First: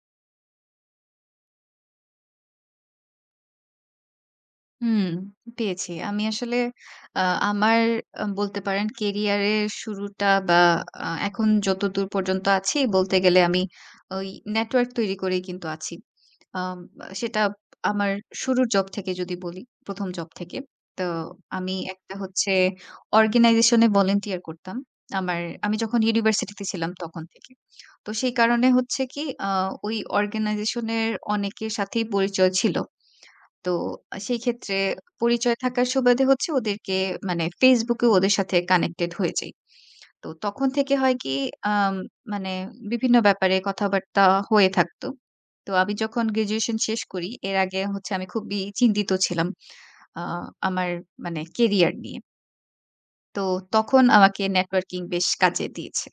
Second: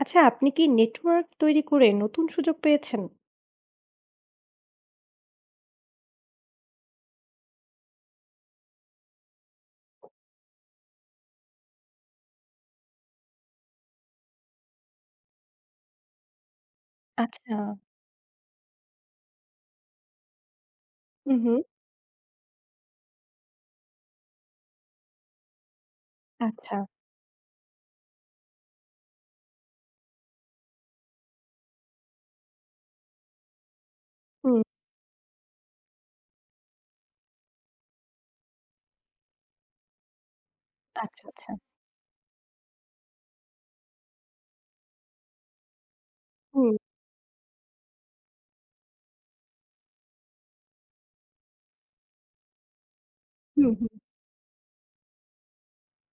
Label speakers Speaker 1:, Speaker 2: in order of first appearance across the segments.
Speaker 1: আচ্ছা, আপনি কি নেটওয়ার্ক তৈরি করে নতুন সুযোগ পেয়েছেন?
Speaker 2: হুম, পেয়েছি। আমি আসলে আ আমার বলতে পারেন কেরিয়ারের শুরুটা বা এখন যতদূর পর্যন্ত আছি বলতে গেলে আমি ওই নেটওয়ার্ক তৈরি করেই কিন্তু আছি। আম সেটা
Speaker 1: আচ্ছা।
Speaker 2: আমার শুরুর জব থেকে যদি বলি, ১ম জব থেকে। তো
Speaker 1: হু, হু।
Speaker 2: আমি একটা হচ্ছে অর্গানাইজেশনে ভলান্টিয়ার করতাম। আমার আমি যখন ইউনিভার্সিটিতে
Speaker 1: আচ্ছা।
Speaker 2: ছিলাম তখন থেকে। তো সেই কারণে হচ্ছে কি আ ওই অর্গানাইজেশনের অনেকের সাথেই পরিচয় ছিল। তো সেই
Speaker 1: হুম।
Speaker 2: ক্ষেত্রে পরিচয় থাকার সুবাদে হচ্ছে ওদেরকে মানে Facebook এ ওদের সাথে কানেক্টেড হয়ে যাই। তো তখন থেকে হয়
Speaker 1: আচ্ছা,
Speaker 2: কি
Speaker 1: আচ্ছা।
Speaker 2: আম মানে বিভিন্ন ব্যাপারে কথাবার্তা হয়ে থাকতো। তো আমি যখন
Speaker 1: হুম,
Speaker 2: গ্র্যাজুয়েশন শেষ করি, এর আগে হচ্ছে আমি খুবই চিন্তিত ছিলাম। আ আমার মানে কেরিয়ার নিয়ে। তো
Speaker 1: হুম, হুম।
Speaker 2: তখন আমাকে নেটওয়ার্কিং বেশ কাজে দিয়েছে।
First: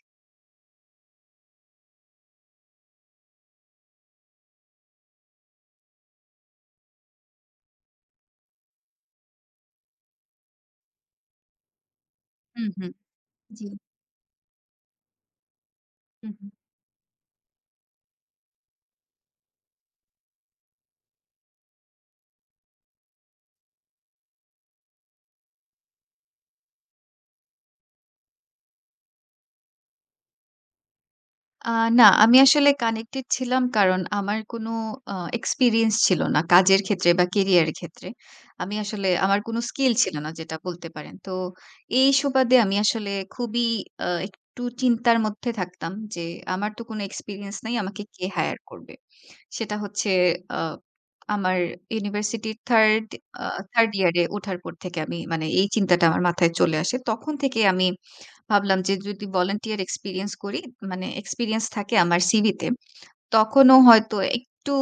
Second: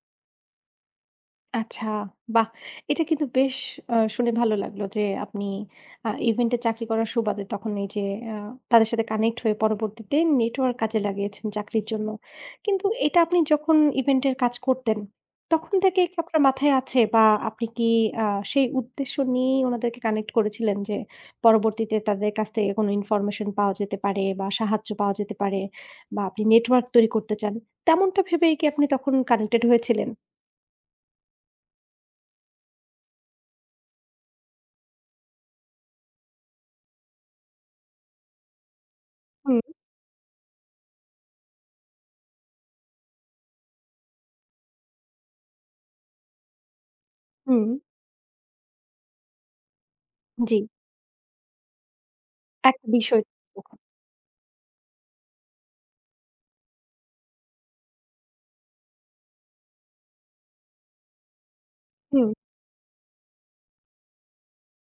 Speaker 1: আচ্ছা, বাহ! এটা কিন্তু বেশ শুনে ভালো লাগলো যে আপনি ইভেন্টে চাকরি করার সুবাদে তখন এই যে আ তাদের সাথে কানেক্ট হয়ে পরবর্তীতে নেটওয়ার্ক কাজে লাগিয়েছেন চাকরির জন্য।
Speaker 2: হুম,
Speaker 1: কিন্তু
Speaker 2: হুম।
Speaker 1: এটা আপনি
Speaker 2: জি।
Speaker 1: যখন ইভেন্টের কাজ করতেন, তখন থেকে কি
Speaker 2: হুম,
Speaker 1: আপনার
Speaker 2: হুম।
Speaker 1: মাথায় আছে বা আপনি কি আ সেই উদ্দেশ্য নিয়েই উনাদেরকে কানেক্ট করেছিলেন যে পরবর্তীতে তাদের কাছ থেকে কোনো ইনফরমেশন পাওয়া যেতে পারে বা সাহায্য পাওয়া যেতে পারে বা আপনি নেটওয়ার্ক তৈরি করতে চান, তেমনটা ভেবেই কি আপনি তখন কানেক্টেড হয়েছিলেন?
Speaker 2: আ না, আমি আসলে কানেক্টেড ছিলাম কারণ আমার কোনো আ এক্সপেরিয়েন্স ছিল না কাজের ক্ষেত্রে বা কেরিয়ারের ক্ষেত্রে। আমি আসলে আমার
Speaker 1: হুম।
Speaker 2: কোনো স্কিল ছিল না যেটা বলতে পারেন। তো এই সুবাদে আমি আসলে খুবই একটু চিন্তার মধ্যে থাকতাম যে আমার তো কোনো এক্সপেরিয়েন্স
Speaker 1: হুম।
Speaker 2: নাই, আমাকে কে হায়ার করবে? সেটা হচ্ছে
Speaker 1: জি,
Speaker 2: আ আমার ইউনিভার্সিটির
Speaker 1: একটা
Speaker 2: 3rd
Speaker 1: বিষয়।
Speaker 2: আ 3rd ইয়ারে ওঠার পর থেকে আমি মানে এই চিন্তাটা আমার মাথায় চলে আসে। তখন থেকে আমি ভাবলাম যে যদি ভলান্টিয়ার এক্সপেরিয়েন্স করি, মানে এক্সপেরিয়েন্স থাকে আমার
Speaker 1: হুম,
Speaker 2: সিভিতে, তখনও হয়তো একটু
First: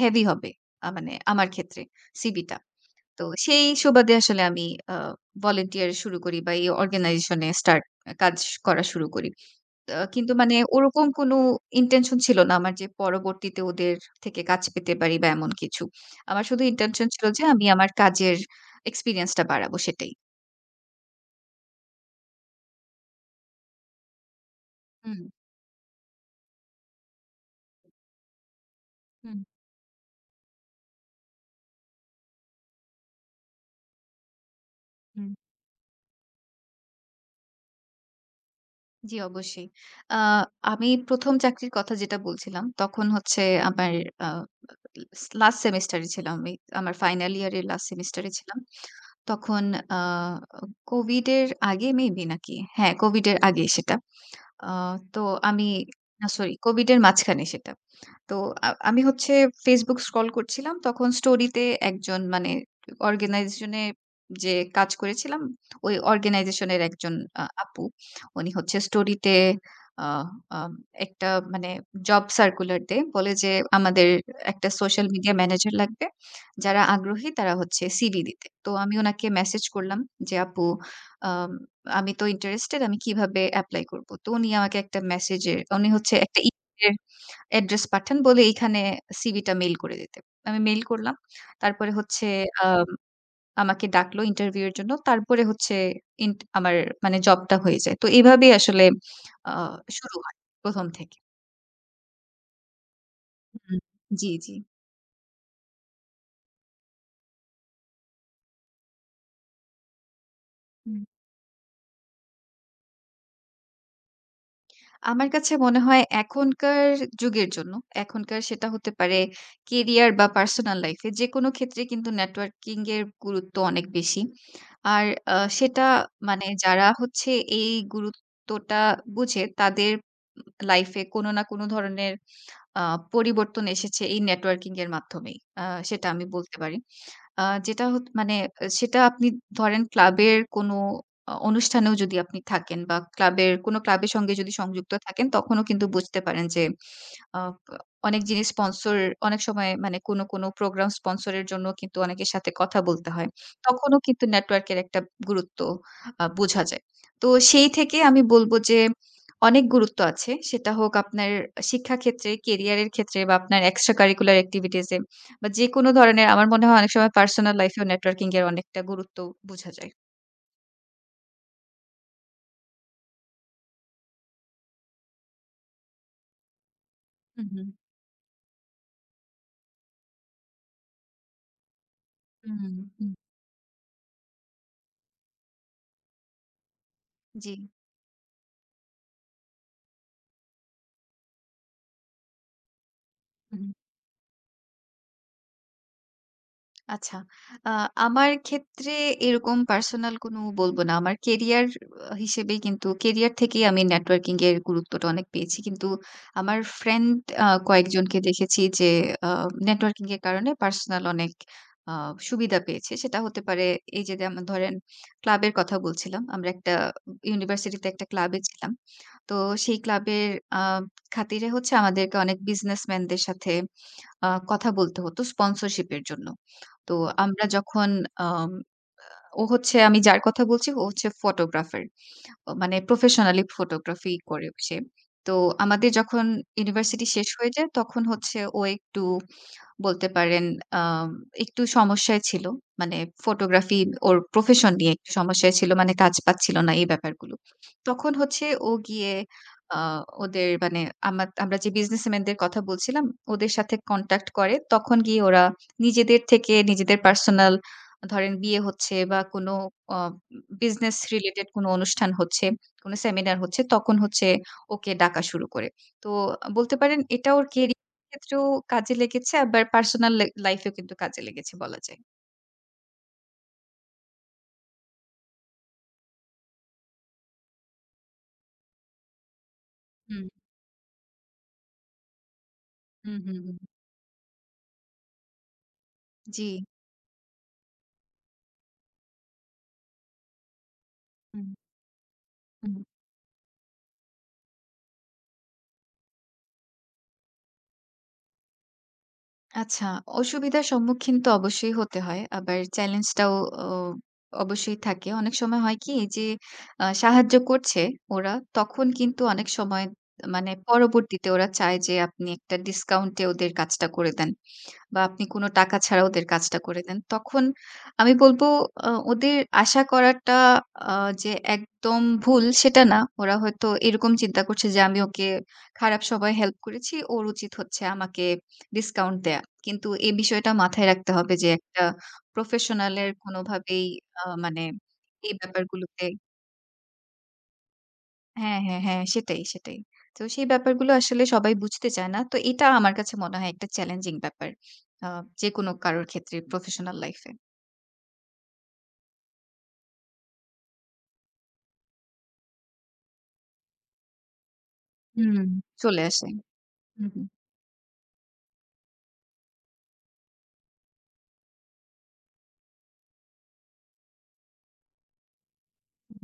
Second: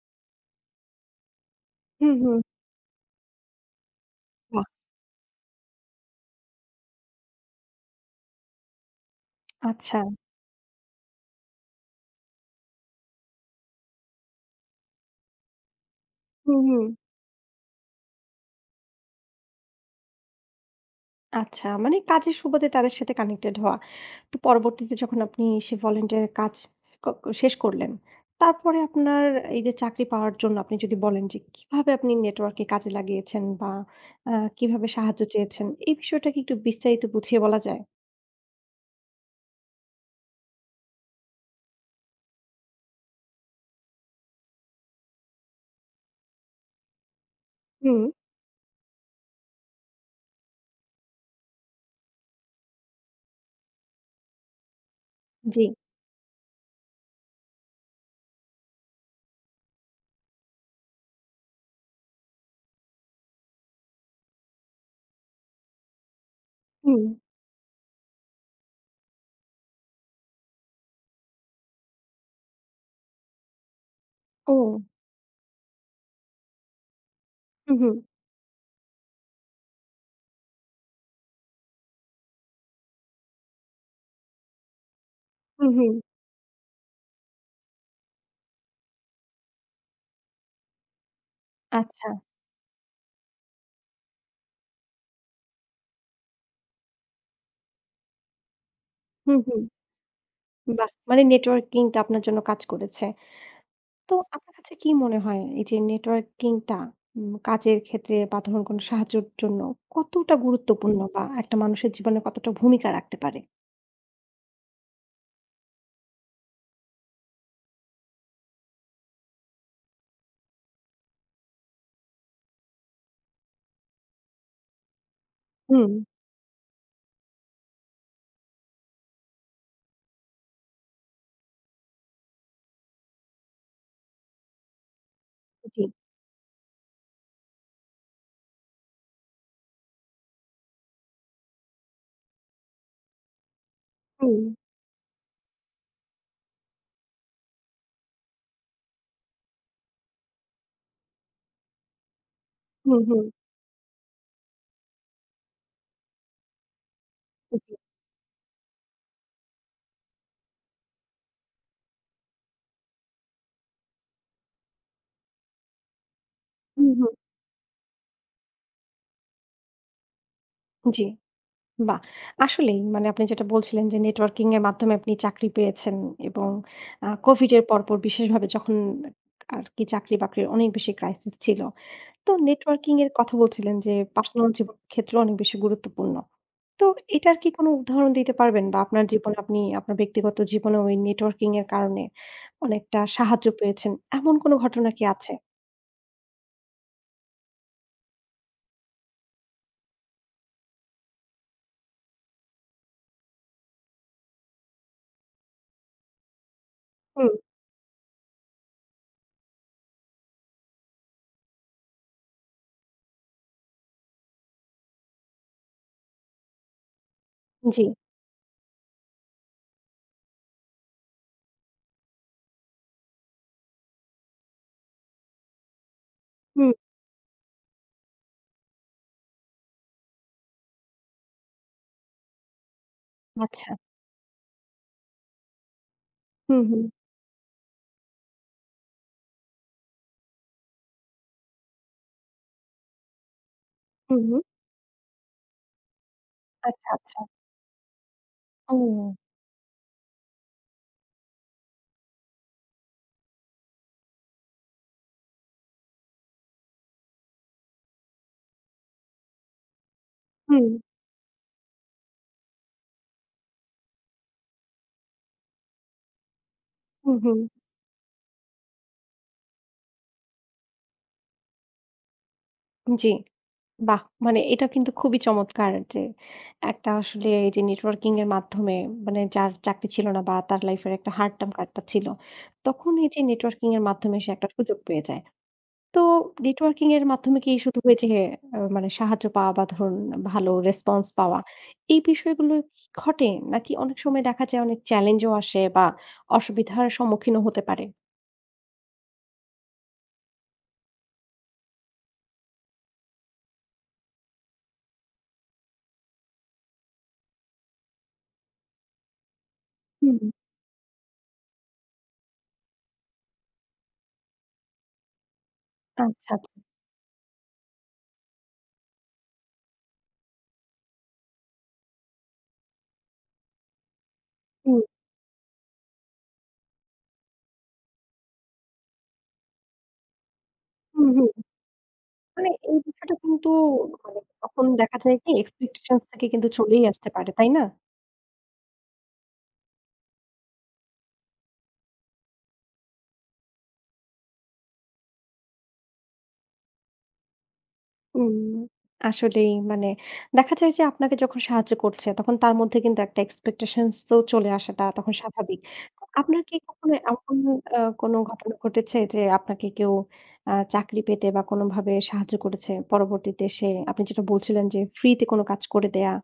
Speaker 2: হেভি হবে। মানে আমার ক্ষেত্রে
Speaker 1: হুম, হুম।
Speaker 2: সিভিটা। তো সেই সুবাদে আসলে
Speaker 1: বাহ!
Speaker 2: আমি আ ভলান্টিয়ার শুরু করি বা এই অর্গানাইজেশন এ স্টার্ট কাজ করা শুরু করি।
Speaker 1: আচ্ছা।
Speaker 2: কিন্তু মানে ওরকম কোনো ইনটেনশন ছিল না আমার যে পরবর্তীতে ওদের থেকে কাজ পেতে পারি বা এমন কিছু। আমার
Speaker 1: হুম,
Speaker 2: শুধু
Speaker 1: হুম।
Speaker 2: ইনটেনশন ছিল যে আমি আমার কাজের এক্সপেরিয়েন্সটা বাড়াবো সেটাই।
Speaker 1: আচ্ছা, মানে কাজের সুবাদে তাদের সাথে কানেক্টেড হওয়া। তো পরবর্তীতে যখন
Speaker 2: হুম,
Speaker 1: আপনি সে ভলান্টিয়ারের কাজ ক ক- শেষ করলেন, তারপরে আপনার
Speaker 2: হুম,
Speaker 1: এই যে চাকরি পাওয়ার জন্য আপনি যদি বলেন যে কিভাবে আপনি নেটওয়ার্ককে কাজে লাগিয়েছেন বা আ কিভাবে সাহায্য
Speaker 2: হুম।
Speaker 1: চেয়েছেন, এই বিষয়টা কি একটু বিস্তারিত বুঝিয়ে বলা যায়?
Speaker 2: জি, অবশ্যই। আ আমি ১ম চাকরির কথা যেটা বলছিলাম, তখন হচ্ছে আমার আ লাস্ট সেমেস্টারে ছিলাম আমি। আমার ফাইনাল ইয়ারের লাস্ট
Speaker 1: হুম,
Speaker 2: সেমেস্টারে ছিলাম। তখন আ কোভিডের আগে মেবি নাকি? হ্যাঁ, কোভিডের আগে সেটা। আ তো
Speaker 1: জি,
Speaker 2: আমি, না, সরি, কোভিডের মাঝখানে সেটা। তো আমি হচ্ছে Facebook স্ক্রল করছিলাম। তখন স্টোরিতে একজন মানে অর্গানাইজেশনে যে কাজ করেছিলাম, ওই অর্গানাইজেশনের
Speaker 1: হুম,
Speaker 2: একজন আপু। উনি হচ্ছে স্টোরিতে আ আম একটা মানে জব সার্কুলার দেয়। বলে যে আমাদের
Speaker 1: ও,
Speaker 2: একটা সোশ্যাল মিডিয়া ম্যানেজার লাগবে। যারা আগ্রহী তারা
Speaker 1: হুম,
Speaker 2: হচ্ছে
Speaker 1: হুম,
Speaker 2: সিভি দিতে। তো আমি উনাকে মেসেজ করলাম যে, "আপু, আম আমি তো ইন্টারেস্টেড। আমি কিভাবে এপ্লাই করব?" তো উনি আমাকে একটা মেসেজে
Speaker 1: হুম,
Speaker 2: উনি
Speaker 1: হুম।
Speaker 2: হচ্ছে একটা অ্যাড্রেস পাঠান বলে এইখানে সিভিটা মেইল করে দিতে। আমি মেইল করলাম। তারপরে
Speaker 1: আচ্ছা,
Speaker 2: হচ্ছে আম আমাকে ডাকলো ইন্টারভিউ এর জন্য। তারপরে হচ্ছে আমার মানে জবটা হয়ে যায়। তো এভাবেই আসলে
Speaker 1: হুম,
Speaker 2: আ
Speaker 1: হুম।
Speaker 2: শুরু হয় ১ম
Speaker 1: বাহ!
Speaker 2: থেকে।
Speaker 1: মানে নেটওয়ার্কিংটা আপনার জন্য কাজ করেছে।
Speaker 2: হুম।
Speaker 1: তো
Speaker 2: জি,
Speaker 1: আপনার
Speaker 2: জি।
Speaker 1: কাছে কি মনে হয় এই যে নেটওয়ার্কিংটা কাজের ক্ষেত্রে বা ধরুন কোনো সাহায্যের জন্য কতটা গুরুত্বপূর্ণ
Speaker 2: হুম।
Speaker 1: বা একটা মানুষের জীবনে কতটা ভূমিকা রাখতে পারে?
Speaker 2: আমার কাছে মনে হয় এখনকার যুগের জন্য, এখনকার সেটা হতে পারে কেরিয়ার বা পার্সোনাল লাইফ এ যেকোনো ক্ষেত্রে কিন্তু নেটওয়ার্কিং এর গুরুত্ব অনেক বেশি। আর সেটা
Speaker 1: হুম,
Speaker 2: মানে যারা হচ্ছে এই গুরুত্বটা বুঝে তাদের লাইফ এ কোনো না কোনো ধরনের আ পরিবর্তন এসেছে এই নেটওয়ার্কিং এর মাধ্যমেই।
Speaker 1: জি,
Speaker 2: সেটা আমি বলতে পারি। আ যেটা হত মানে সেটা আপনি ধরেন ক্লাবের কোনো অনুষ্ঠানেও যদি আপনি থাকেন বা ক্লাবের সঙ্গে
Speaker 1: হুম,
Speaker 2: যদি সংযুক্ত থাকেন তখনও কিন্তু বুঝতে পারেন যে আ অনেক জিনিস স্পন্সর অনেক সময় মানে কোনো প্রোগ্রাম স্পন্সর এর জন্য কিন্তু অনেকের সাথে কথা
Speaker 1: হুম,
Speaker 2: বলতে
Speaker 1: হুম,
Speaker 2: হয়। তখনও কিন্তু নেটওয়ার্কের একটা গুরুত্ব বোঝা যায়। তো সেই
Speaker 1: জি,
Speaker 2: থেকে আমি বলব যে অনেক গুরুত্ব আছে। সেটা হোক আপনার শিক্ষাক্ষেত্রে, কেরিয়ারের ক্ষেত্রে বা আপনার এক্সট্রা কারিকুলার এক্টিভিটিস এ বা যেকোনো ধরনের আমার মনে হয়
Speaker 1: হুম,
Speaker 2: অনেক
Speaker 1: হুম,
Speaker 2: সময় পার্সোনাল লাইফেও নেটওয়ার্কিং এর অনেকটা গুরুত্ব বোঝা যায়।
Speaker 1: জি, বাহ! আসলেই মানে আপনি যেটা বলছিলেন যে নেটওয়ার্কিং এর মাধ্যমে আপনি চাকরি পেয়েছেন এবং
Speaker 2: হু,
Speaker 1: কোভিড
Speaker 2: হু।
Speaker 1: এর পরপর বিশেষভাবে যখন আরকি চাকরি-বাকরির অনেক বেশি ক্রাইসিস ছিল। তো
Speaker 2: হুম, হুম,
Speaker 1: নেটওয়ার্কিং এর
Speaker 2: হুম,
Speaker 1: কথা বলছিলেন যে পার্সোনাল জীবন ক্ষেত্রে অনেক বেশি গুরুত্বপূর্ণ। তো এটার কি
Speaker 2: জি।
Speaker 1: কোনো উদাহরণ দিতে পারবেন? বা আপনার জীবনে আপনি আপনার ব্যক্তিগত জীবনেও এই নেটওয়ার্কিং এর কারণে অনেকটা সাহায্য পেয়েছেন। এমন কোনো ঘটনা কি আছে?
Speaker 2: আচ্ছা। আ আমার ক্ষেত্রে এরকম পার্সোনাল কোনো বলব না। আমার কেরিয়ার হিসেবেই কিন্তু কেরিয়ার থেকেই আমি নেটওয়ার্কিং এর গুরুত্বটা অনেক পেয়েছি। কিন্তু আমার ফ্রেন্ড
Speaker 1: হুম,
Speaker 2: কয়েকজনকে দেখেছি যে আ নেটওয়ার্কিং এর কারণে পার্সোনাল অনেক আ সুবিধা পেয়েছে। সেটা হতে পারে এই যে যেমন ধরেন ক্লাবের কথা বলছিলাম। আমরা একটা
Speaker 1: জি।
Speaker 2: ইউনিভার্সিটিতে একটা ক্লাবে ছিলাম। তো সেই ক্লাবের আ খাতিরে হচ্ছে আমাদেরকে অনেক বিজনেসম্যানদের সাথে কথা বলতে হতো স্পন্সরশিপ এর জন্য।
Speaker 1: হুম,
Speaker 2: তো আমরা যখন, আম ও হচ্ছে আমি যার কথা বলছি, ও হচ্ছে ফটোগ্রাফার। মানে প্রফেশনালি
Speaker 1: আচ্ছা।
Speaker 2: ফটোগ্রাফি করে সে। তো আমাদের যখন
Speaker 1: হুম, হুম,
Speaker 2: ইউনিভার্সিটি শেষ হয়ে যায় তখন হচ্ছে ও একটু বলতে পারেন আম একটু সমস্যায় ছিল। মানে ফটোগ্রাফি ওর
Speaker 1: হুম, হুম।
Speaker 2: প্রফেশন নিয়ে একটু সমস্যায় ছিল। মানে কাজ পাচ্ছিল না এই
Speaker 1: আচ্ছা, আচ্ছা।
Speaker 2: ব্যাপারগুলো। তখন হচ্ছে ও গিয়ে
Speaker 1: ও!
Speaker 2: আ ওদের মানে আমরা যে বিজনেসম্যানদের কথা বলছিলাম, ওদের সাথে কনট্যাক্ট করে। তখন গিয়ে ওরা নিজেদের থেকে নিজেদের পার্সোনাল ধরেন বিয়ে হচ্ছে বা কোনো অ
Speaker 1: হুম,
Speaker 2: বিজনেস রিলেটেড কোনো অনুষ্ঠান হচ্ছে, কোনো সেমিনার হচ্ছে, তখন হচ্ছে ওকে ডাকা শুরু করে। তো বলতে পারেন
Speaker 1: হুম,
Speaker 2: এটা
Speaker 1: হুম।
Speaker 2: ওর ক্ষেত্রেও কাজে লেগেছে আবার পার্সোনাল লাইফ এও কিন্তু কাজে লেগেছে বলা যায়।
Speaker 1: জি। বাহ! মানে এটা কিন্তু খুবই চমৎকার যে একটা আসলে এই যে নেটওয়ার্কিং এর মাধ্যমে মানে যার চাকরি ছিল না
Speaker 2: হুম,
Speaker 1: বা তার লাইফ এর একটা হার্ড টার্ম একটা ছিল। তখন এই
Speaker 2: হুম,
Speaker 1: যে
Speaker 2: হুম, হুম।
Speaker 1: নেটওয়ার্কিং এর মাধ্যমে সে একটা সুযোগ পেয়ে যায়। তো
Speaker 2: জি।
Speaker 1: নেটওয়ার্কিং এর মাধ্যমে কি শুধু ওই যে মানে সাহায্য পাওয়া বা ধরুন ভালো রেসপন্স পাওয়া
Speaker 2: হুম,
Speaker 1: এই বিষয়গুলো
Speaker 2: হুম।
Speaker 1: কি ঘটে? নাকি অনেক সময় দেখা যায় অনেক চ্যালেঞ্জও আসে বা অসুবিধার সম্মুখীনও হতে পারে?
Speaker 2: আচ্ছা, অসুবিধার সম্মুখীন তো অবশ্যই হতে হয়। আবার চ্যালেঞ্জটাও অ অবশ্যই থাকে। অনেক সময় হয় কি যে সাহায্য করছে ওরা তখন কিন্তু অনেক সময়
Speaker 1: হুম,
Speaker 2: মানে পরবর্তীতে ওরা চায় যে আপনি একটা ডিসকাউন্টে ওদের কাজটা করে দেন। বা আপনি কোনো টাকা ছাড়া ওদের
Speaker 1: আচ্ছা,
Speaker 2: কাজটা
Speaker 1: আচ্ছা।
Speaker 2: করে দেন। তখন আমি বলব ওদের আশা করাটা আ যে একদম ভুল সেটা না। ওরা হয়তো এরকম চিন্তা করছে যে
Speaker 1: হুম,
Speaker 2: আমি ওকে খারাপ সময়ে হেল্প করেছি। ওর উচিত হচ্ছে আমাকে ডিসকাউন্ট দেয়া। কিন্তু এই বিষয়টা মাথায়
Speaker 1: হুম,
Speaker 2: রাখতে
Speaker 1: হুম।
Speaker 2: হবে যে একটা
Speaker 1: মানে এই
Speaker 2: প্রফেশনাল এর
Speaker 1: বিষয়টা কিন্তু
Speaker 2: কোনোভাবেই
Speaker 1: মানে
Speaker 2: মানে
Speaker 1: তখন দেখা যায় কি
Speaker 2: এই
Speaker 1: expectations
Speaker 2: ব্যাপারগুলোতে
Speaker 1: থেকে কিন্তু চলেই আসতে পারে, তাই না?
Speaker 2: হ্যাঁ, হ্যাঁ, হ্যাঁ। সেটাই, সেটাই। তো সেই ব্যাপারগুলো আসলে সবাই বুঝতে চায় না। তো এটা আমার কাছে মনে হয় একটা চ্যালেঞ্জিং ব্যাপার। আ যেকোনো কারোর ক্ষেত্রে প্রফেশনাল লাইফ এ
Speaker 1: হুম। আসলেই মানে দেখা যায় যে আপনাকে যখন সাহায্য করছে তখন তার মধ্যে কিন্তু একটা expectations তো চলে আসাটা তখন
Speaker 2: হুম।
Speaker 1: স্বাভাবিক। তো
Speaker 2: চলে আসে।
Speaker 1: আপনার কি কখনো
Speaker 2: হু, হু,
Speaker 1: এমন কোনো ঘটনা ঘটেছে যে আপনাকে কেউ চাকরি পেতে বা কোনোভাবে সাহায্য করেছে? পরবর্তীতে সে আপনি যেটা বলছিলেন যে ফ্রি তে কোনো কাজ করে দেয়া
Speaker 2: হু।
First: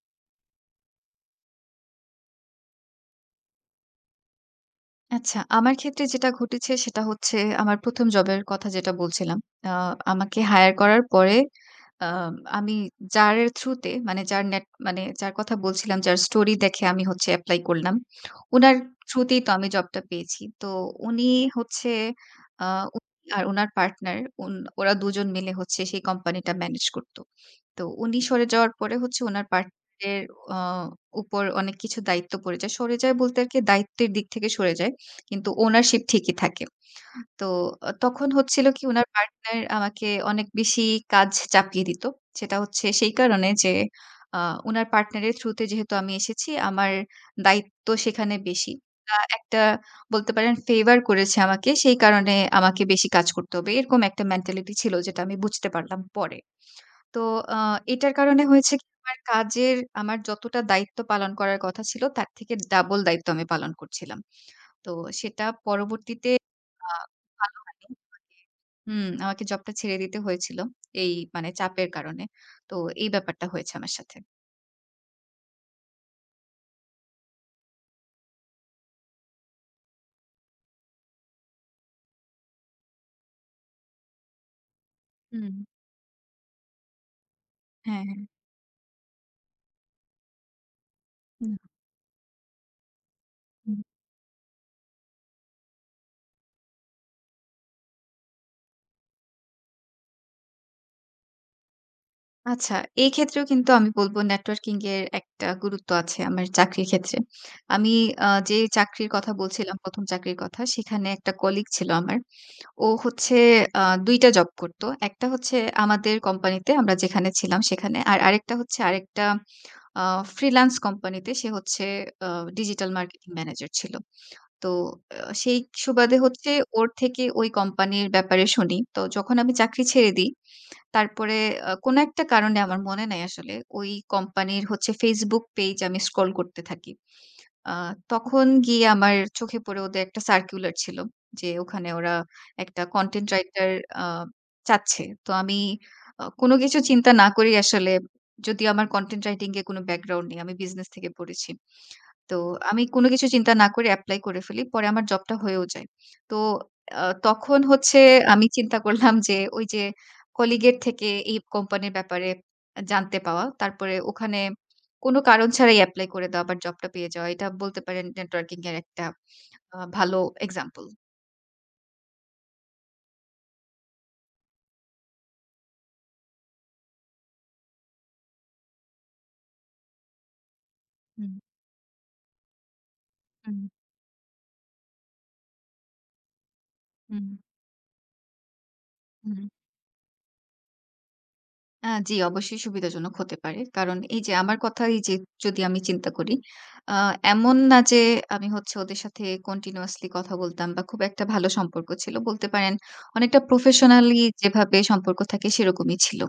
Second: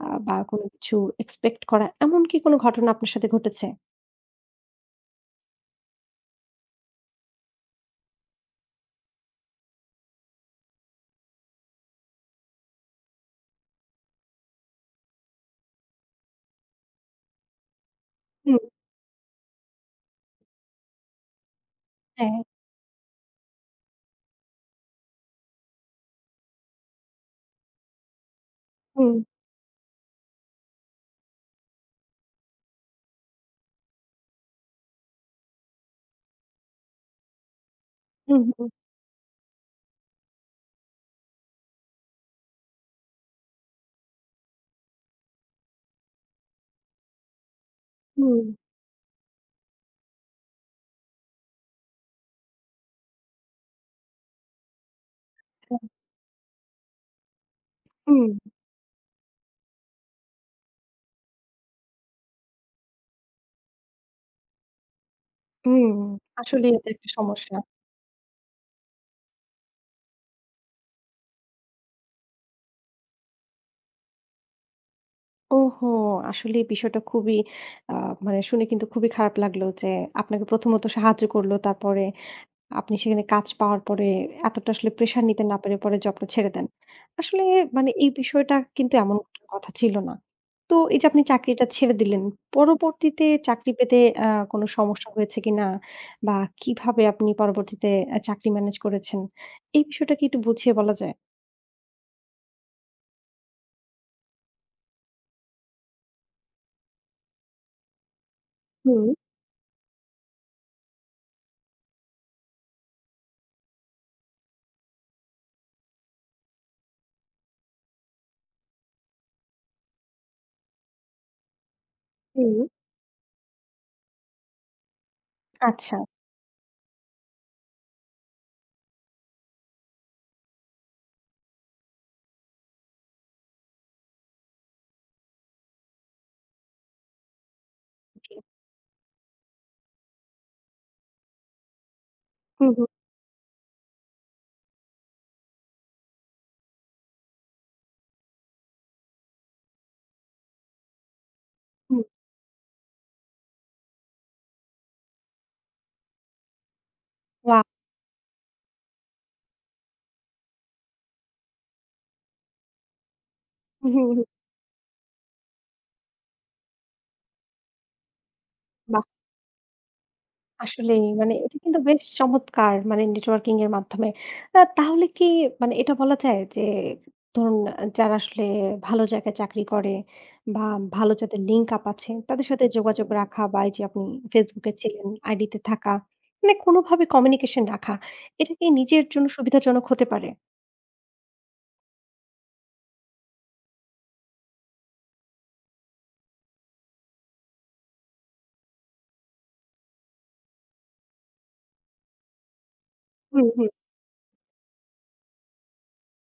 Speaker 1: বা কোনো কিছু expect করা এমন কি কোনো ঘটনা আপনার সাথে ঘটেছে?
Speaker 2: আচ্ছা, আমার ক্ষেত্রে যেটা ঘটেছে সেটা হচ্ছে আমার ১ম জবের কথা যেটা বলছিলাম। আ আমাকে হায়ার করার পরে আ আমি যার থ্রুতে মানে যার নেট মানে যার কথা বলছিলাম, যার স্টোরি দেখে আমি হচ্ছে এপ্লাই করলাম।
Speaker 1: হুম,
Speaker 2: উনার থ্রুতেই তো আমি জবটা পেয়েছি। তো উনি হচ্ছে
Speaker 1: হ্যাঁ,
Speaker 2: আ উনি আর উনার পার্টনার উন ওরা দুজন মিলে হচ্ছে সেই কোম্পানিটা ম্যানেজ করত। তো উনি সরে যাওয়ার পরে
Speaker 1: হুম,
Speaker 2: হচ্ছে উনার পার্টনারের আ উপর অনেক কিছু দায়িত্ব পড়ে যায়। সরে যায় বলতে আরকি দায়িত্বের দিক থেকে সরে যায়। কিন্তু ওনারশিপ ঠিকই থাকে। তো তখন
Speaker 1: হুম,
Speaker 2: হচ্ছিল
Speaker 1: হুম।
Speaker 2: কি উনার পার্টনার আমাকে অনেক বেশি কাজ চাপিয়ে দিত। সেটা হচ্ছে সেই কারণে যে আ উনার পার্টনারের থ্রু তে যেহেতু আমি এসেছি আমার দায়িত্ব সেখানে
Speaker 1: হুম,
Speaker 2: বেশি। একটা বলতে পারেন ফেভার করেছে আমাকে। সেই কারণে আমাকে বেশি কাজ করতে হবে। এরকম একটা মেন্টালিটি ছিল যেটা আমি বুঝতে পারলাম পরে। তো আ এটার
Speaker 1: হুম,
Speaker 2: কারণে হয়েছে কি আমার যতটা দায়িত্ব পালন করার কথা ছিল তার থেকে ডাবল দায়িত্ব আমি পালন করছিলাম। তো সেটা
Speaker 1: হুম।
Speaker 2: পরবর্তীতে
Speaker 1: আসলেই এটা
Speaker 2: আ
Speaker 1: একটা
Speaker 2: ভালো
Speaker 1: সমস্যা।
Speaker 2: হয়নি। আমাকে জবটা ছেড়ে দিতে হয়েছিল। এই মানে চাপের কারণে। তো এই ব্যাপারটা হয়েছে আমার সাথে।
Speaker 1: ওহো! আসলে এই বিষয়টা খুবই আ মানে শুনে কিন্তু খুবই খারাপ লাগলো যে আপনাকে প্রথমত সাহায্য করলো। তারপরে আপনি সেখানে কাজ পাওয়ার পরে এতটা আসলে প্রেশার নিতে
Speaker 2: হুম।
Speaker 1: না পেরে পরে জবটা ছেড়ে দেন। আসলে মানে
Speaker 2: হ্যাঁ,
Speaker 1: এই
Speaker 2: হ্যাঁ।
Speaker 1: বিষয়টা কিন্তু এমন কোনো কথা ছিল না। তো এই যে আপনি
Speaker 2: হুম,
Speaker 1: চাকরিটা ছেড়ে দিলেন, পরবর্তীতে চাকরি
Speaker 2: হুম।
Speaker 1: পেতে আ কোনো সমস্যা হয়েছে কিনা? বা কিভাবে আপনি পরবর্তীতে চাকরি ম্যানেজ করেছেন? এই বিষয়টা কি একটু বুঝিয়ে বলা যায়?
Speaker 2: আচ্ছা, এই ক্ষেত্রেও কিন্তু আমি বলব নেটওয়ার্কিং এর একটা গুরুত্ব আছে আমার চাকরির ক্ষেত্রে। আমি যে
Speaker 1: হুম।
Speaker 2: চাকরির কথা বলছিলাম, ১ম চাকরির কথা, সেখানে একটা কলিগ ছিল আমার। ও হচ্ছে আ ২টা জব করত। একটা হচ্ছে আমাদের কোম্পানিতে আমরা যেখানে ছিলাম সেখানে। আর আরেকটা আ ফ্রিল্যান্স কোম্পানিতে সে হচ্ছে আ
Speaker 1: হুম,
Speaker 2: ডিজিটাল মার্কেটিং ম্যানেজার ছিল। তো আ সেই
Speaker 1: আচ্ছা।
Speaker 2: সুবাদে হচ্ছে ওর থেকে ওই কোম্পানির ব্যাপারে শুনি। তো যখন আমি চাকরি ছেড়ে দিই, তারপরে কোন একটা কারণে আমার মনে নাই আসলে, ওই কোম্পানির হচ্ছে Facebook পেইজ আমি স্ক্রল করতে থাকি। আ
Speaker 1: জি।
Speaker 2: তখন গিয়ে আমার চোখে পড়ে ওদের একটা সার্কুলার ছিল। যে ওখানে ওরা
Speaker 1: হুম,
Speaker 2: একটা
Speaker 1: হুম,
Speaker 2: কনটেন্ট রাইটার আ চাচ্ছে। তো আমি কোনো কিছু চিন্তা না করেই আসলে, যদিও আমার কনটেন্ট রাইটিং এ কোনো ব্যাকগ্রাউন্ড নেই। আমি বিজনেস থেকে পড়েছি।
Speaker 1: হুম।
Speaker 2: তো আমি কোনো কিছু চিন্তা না করে এপ্লাই করে ফেলি। পরে আমার জবটা হয়েও যায়। তো তখন
Speaker 1: ওয়া,
Speaker 2: হচ্ছে আমি চিন্তা করলাম যে ওই যে কলিগের থেকে এই কোম্পানির ব্যাপারে জানতে পাওয়া।
Speaker 1: হুম,
Speaker 2: তারপরে
Speaker 1: হুম, হুম।
Speaker 2: ওখানে কোনো কারণ ছাড়াই এপ্লাই করে দেওয়া আবার জবটা পেয়ে যাওয়া। এটা বলতে পারেন নেটওয়ার্কিং এর
Speaker 1: বাহ!
Speaker 2: একটা ভালো এক্সাম্পল।
Speaker 1: আসলেই মানে এটা কিন্তু বেশ চমৎকার মানে নেটওয়ার্কিং এর মাধ্যমে। তাহলে কি মানে এটা বলা যায় যে ধরুন যারা আসলে ভালো জায়গায় চাকরি করে বা ভালো
Speaker 2: হুম,
Speaker 1: যাদের লিঙ্ক আপ আছে তাদের সাথে যোগাযোগ রাখা বা
Speaker 2: হুম,
Speaker 1: এই যে আপনি Facebook এ ছিলেন, আইডিতে থাকা মানে কোনোভাবে
Speaker 2: হুম,
Speaker 1: কমিউনিকেশন রাখা। এটা কি নিজের জন্য
Speaker 2: হুম।
Speaker 1: সুবিধাজনক হতে পারে?
Speaker 2: জি, অবশ্যই সুবিধাজনক হতে পারে। কারণ এই যে আমার কথাই, যে যদি আমি চিন্তা করি, আ এমন না যে আমি হচ্ছে ওদের সাথে কন্টিনিউয়াসলি কথা বলতাম বা খুব একটা ভালো সম্পর্ক ছিল। বলতে পারেন অনেকটা
Speaker 1: হুম, হুম,
Speaker 2: প্রফেশনালি যেভাবে সম্পর্ক থাকে সেরকমই ছিল।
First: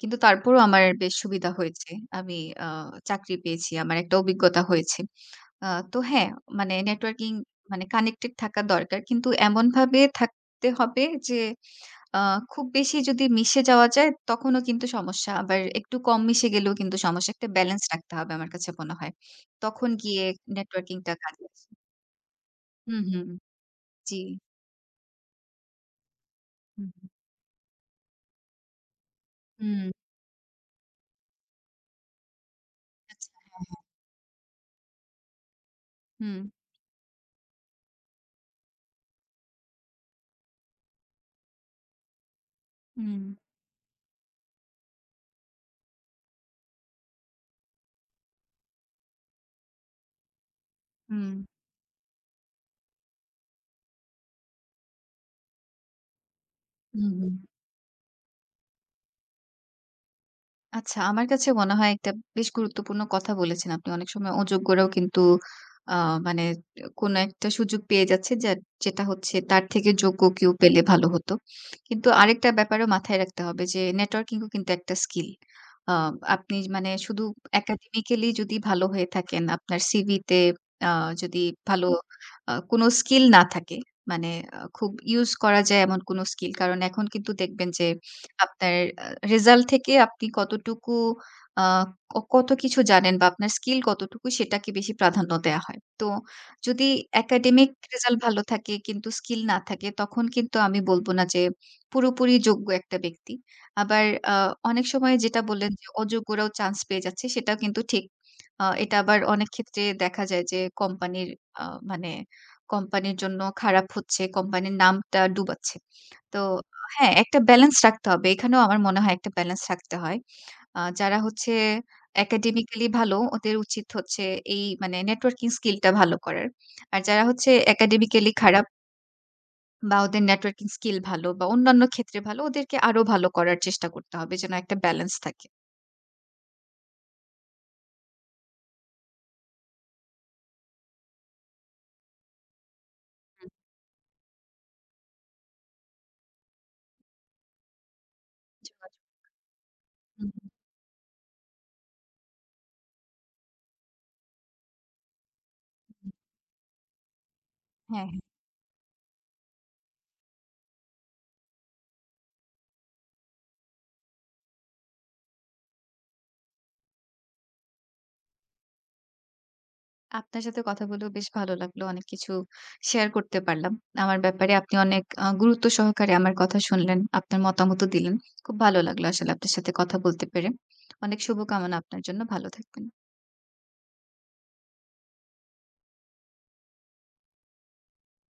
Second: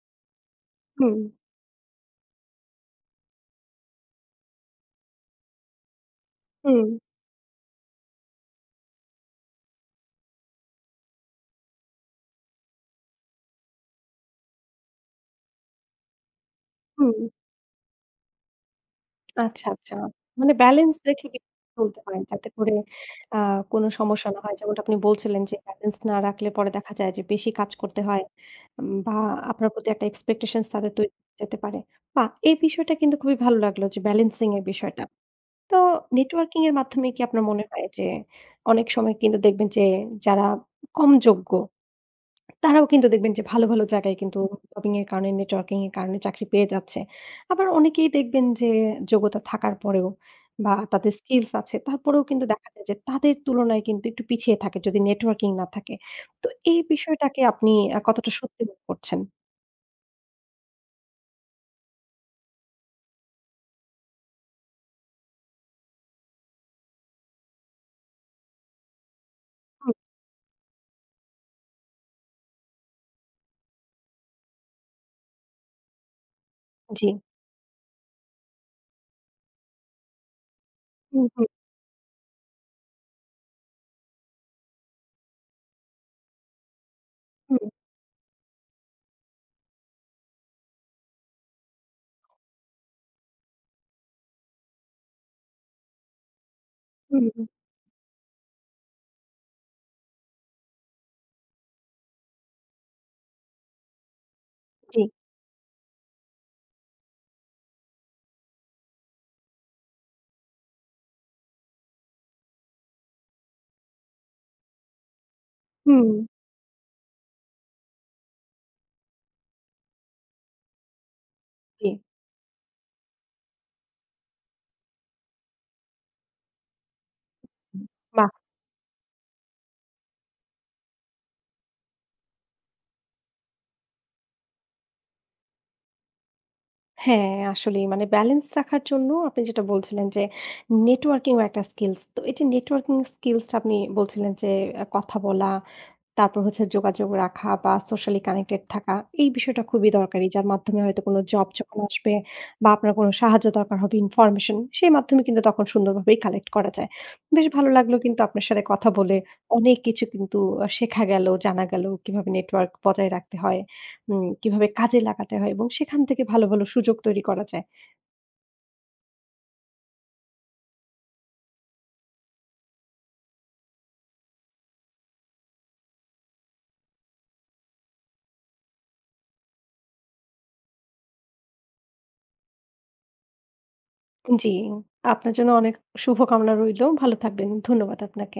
Speaker 2: কিন্তু তারপরও আমার বেশ
Speaker 1: হুম,
Speaker 2: সুবিধা হয়েছে। আমি আ চাকরি পেয়েছি। আমার একটা অভিজ্ঞতা হয়েছে। তো হ্যাঁ, মানে
Speaker 1: হুম,
Speaker 2: নেটওয়ার্কিং মানে কানেক্টেড থাকা দরকার। কিন্তু এমনভাবে থাকতে হবে যে আ খুব বেশি যদি মিশে যাওয়া যায় তখনও কিন্তু সমস্যা। আবার একটু কম মিশে গেলেও কিন্তু
Speaker 1: হুম।
Speaker 2: সমস্যা। একটা ব্যালেন্স রাখতে হবে আমার কাছে মনে হয়।
Speaker 1: আচ্ছা,
Speaker 2: তখন
Speaker 1: আচ্ছা।
Speaker 2: গিয়ে
Speaker 1: মানে ব্যালেন্স
Speaker 2: নেটওয়ার্কিং টা
Speaker 1: রেখে
Speaker 2: কাজে
Speaker 1: কিন্তু
Speaker 2: আসে।
Speaker 1: চলতে পারেন যাতে করে
Speaker 2: হুম, হুম।
Speaker 1: আ কোনো
Speaker 2: জি।
Speaker 1: সমস্যা না হয়। যেমনটা আপনি বলছিলেন যে ব্যালেন্স না রাখলে পরে
Speaker 2: হুম,
Speaker 1: দেখা যায় যে বেশি কাজ করতে হয়, বা আপনার প্রতি
Speaker 2: হুম।
Speaker 1: একটা এক্সপেকটেশনস তাদের তৈরি হয়ে যেতে পারে। বাহ! এই বিষয়টা কিন্তু
Speaker 2: আচ্ছা।
Speaker 1: খুবই ভালো
Speaker 2: হ্যাঁ, হ্যাঁ।
Speaker 1: লাগলো যে ব্যালেন্সিং এর বিষয়টা। তো
Speaker 2: হুম,
Speaker 1: নেটওয়ার্কিং এর মাধ্যমে কি আপনার মনে হয় যে অনেক সময় কিন্তু দেখবেন যে যারা কম যোগ্য তারাও কিন্তু
Speaker 2: হুম,
Speaker 1: দেখবেন যে ভালো, ভালো জায়গায় কিন্তু জবিং এর কারণে, নেটওয়ার্কিং এর কারণে চাকরি পেয়ে যাচ্ছে। আবার অনেকেই দেখবেন যে যোগ্যতা থাকার পরেও বা তাদের
Speaker 2: হুম,
Speaker 1: স্কিলস আছে তারপরেও কিন্তু দেখা যায় যে তাদের তুলনায় কিন্তু একটু পিছিয়ে থাকে যদি নেটওয়ার্কিং না থাকে। তো এই
Speaker 2: হুম, হুম।
Speaker 1: বিষয়টাকে আপনি কতটা সত্যি মনে করছেন?
Speaker 2: আচ্ছা, আমার কাছে মনে হয় একটা বেশ গুরুত্বপূর্ণ কথা বলেছেন আপনি। অনেক সময় অযোগ্যরাও কিন্তু আ মানে কোনো একটা সুযোগ পেয়ে যাচ্ছে যেটা হচ্ছে তার থেকে
Speaker 1: হুম,
Speaker 2: যোগ্য কেউ পেলে ভালো হতো। কিন্তু আরেকটা ব্যাপারও মাথায় রাখতে হবে যে নেটওয়ার্কিং ও কিন্তু একটা স্কিল। আ আপনি মানে
Speaker 1: জি।
Speaker 2: শুধু একাডেমিক্যালি যদি ভালো হয়ে থাকেন, আপনার সিভিতে আ
Speaker 1: হুম,
Speaker 2: যদি
Speaker 1: হুম,
Speaker 2: ভালো কোনো স্কিল না থাকে, মানে খুব ইউজ করা যায় এমন কোনো স্কিল। কারণ এখন কিন্তু
Speaker 1: হুম,
Speaker 2: দেখবেন যে আপনার আ রেজাল্ট থেকে আপনি কতটুকু আ কত কিছু জানেন বা আপনার স্কিল কতটুকু সেটাকে বেশি প্রাধান্য দেয়া হয়। তো যদি
Speaker 1: হুম, হুম,
Speaker 2: একাডেমিক রেজাল্ট ভালো থাকে কিন্তু স্কিল না থাকে তখন কিন্তু আমি বলব না যে পুরোপুরি যোগ্য একটা ব্যক্তি। আবার আ অনেক
Speaker 1: জি।
Speaker 2: সময় যেটা বললেন যে অযোগ্যরাও চান্স পেয়ে যাচ্ছে সেটাও কিন্তু ঠিক। এটা আবার অনেক ক্ষেত্রে দেখা যায় যে কোম্পানির আ মানে কোম্পানির জন্য খারাপ হচ্ছে, কোম্পানির নামটা ডুবাচ্ছে।
Speaker 1: হুম,
Speaker 2: তো হ্যাঁ, একটা ব্যালেন্স রাখতে হবে। এখানেও আমার মনে হয় একটা ব্যালেন্স রাখতে হয়। যারা হচ্ছে
Speaker 1: জি।
Speaker 2: একাডেমিক্যালি ভালো ওদের উচিত হচ্ছে এই মানে নেটওয়ার্কিং স্কিলটা ভালো করার। আর যারা হচ্ছে
Speaker 1: হুম।
Speaker 2: একাডেমিক্যালি খারাপ বা ওদের নেটওয়ার্কিং স্কিল ভালো বা অন্যান্য ক্ষেত্রে ভালো ওদেরকে আরো ভালো করার চেষ্টা করতে হবে যেন একটা ব্যালেন্স থাকে।
Speaker 1: হ্যাঁ, আসলেই মানে ব্যালেন্স রাখার জন্য আপনি যেটা বলছিলেন যে, নেটওয়ার্কিং ও একটা স্কিলস। তো এই যে নেটওয়ার্কিং
Speaker 2: হুম,
Speaker 1: স্কিলসটা আপনি বলছিলেন যে, কথা বলা, তারপর হচ্ছে যোগাযোগ রাখা বা সোশ্যালি কানেক্টেড থাকা।
Speaker 2: যোগাযোগ।
Speaker 1: এই বিষয়টা খুবই দরকারি।
Speaker 2: হুম,
Speaker 1: যার
Speaker 2: হুম,
Speaker 1: মাধ্যমে হয়তো কোন জব যখন আসবে বা আপনার কোন সাহায্য দরকার হবে ইনফরমেশন, সেই মাধ্যমে কিন্তু তখন
Speaker 2: হুম।
Speaker 1: সুন্দরভাবেই কালেক্ট করা যায়। বেশ ভালো লাগলো
Speaker 2: হ্যাঁ।
Speaker 1: কিন্তু আপনার সাথে কথা বলে। অনেক কিছু কিন্তু শেখা গেল, জানা গেল কিভাবে নেটওয়ার্ক বজায় রাখতে হয়, কিভাবে কাজে লাগাতে হয় এবং সেখান থেকে ভালো, ভালো সুযোগ তৈরি করা যায়।
Speaker 2: আপনার সাথে কথা বলেও বেশ ভালো লাগলো। অনেক কিছু শেয়ার করতে পারলাম। আমার ব্যাপারে আপনি অনেক গুরুত্ব সহকারে আমার কথা শুনলেন। আপনার মতামতও দিলেন। খুব ভালো লাগলো আসলে আপনার সাথে কথা বলতে পেরে। অনেক শুভকামনা আপনার জন্য। ভালো থাকবেন।
Speaker 1: জি, আপনার জন্য অনেক শুভকামনা রইলো। ভালো থাকবেন। ধন্যবাদ আপনাকে।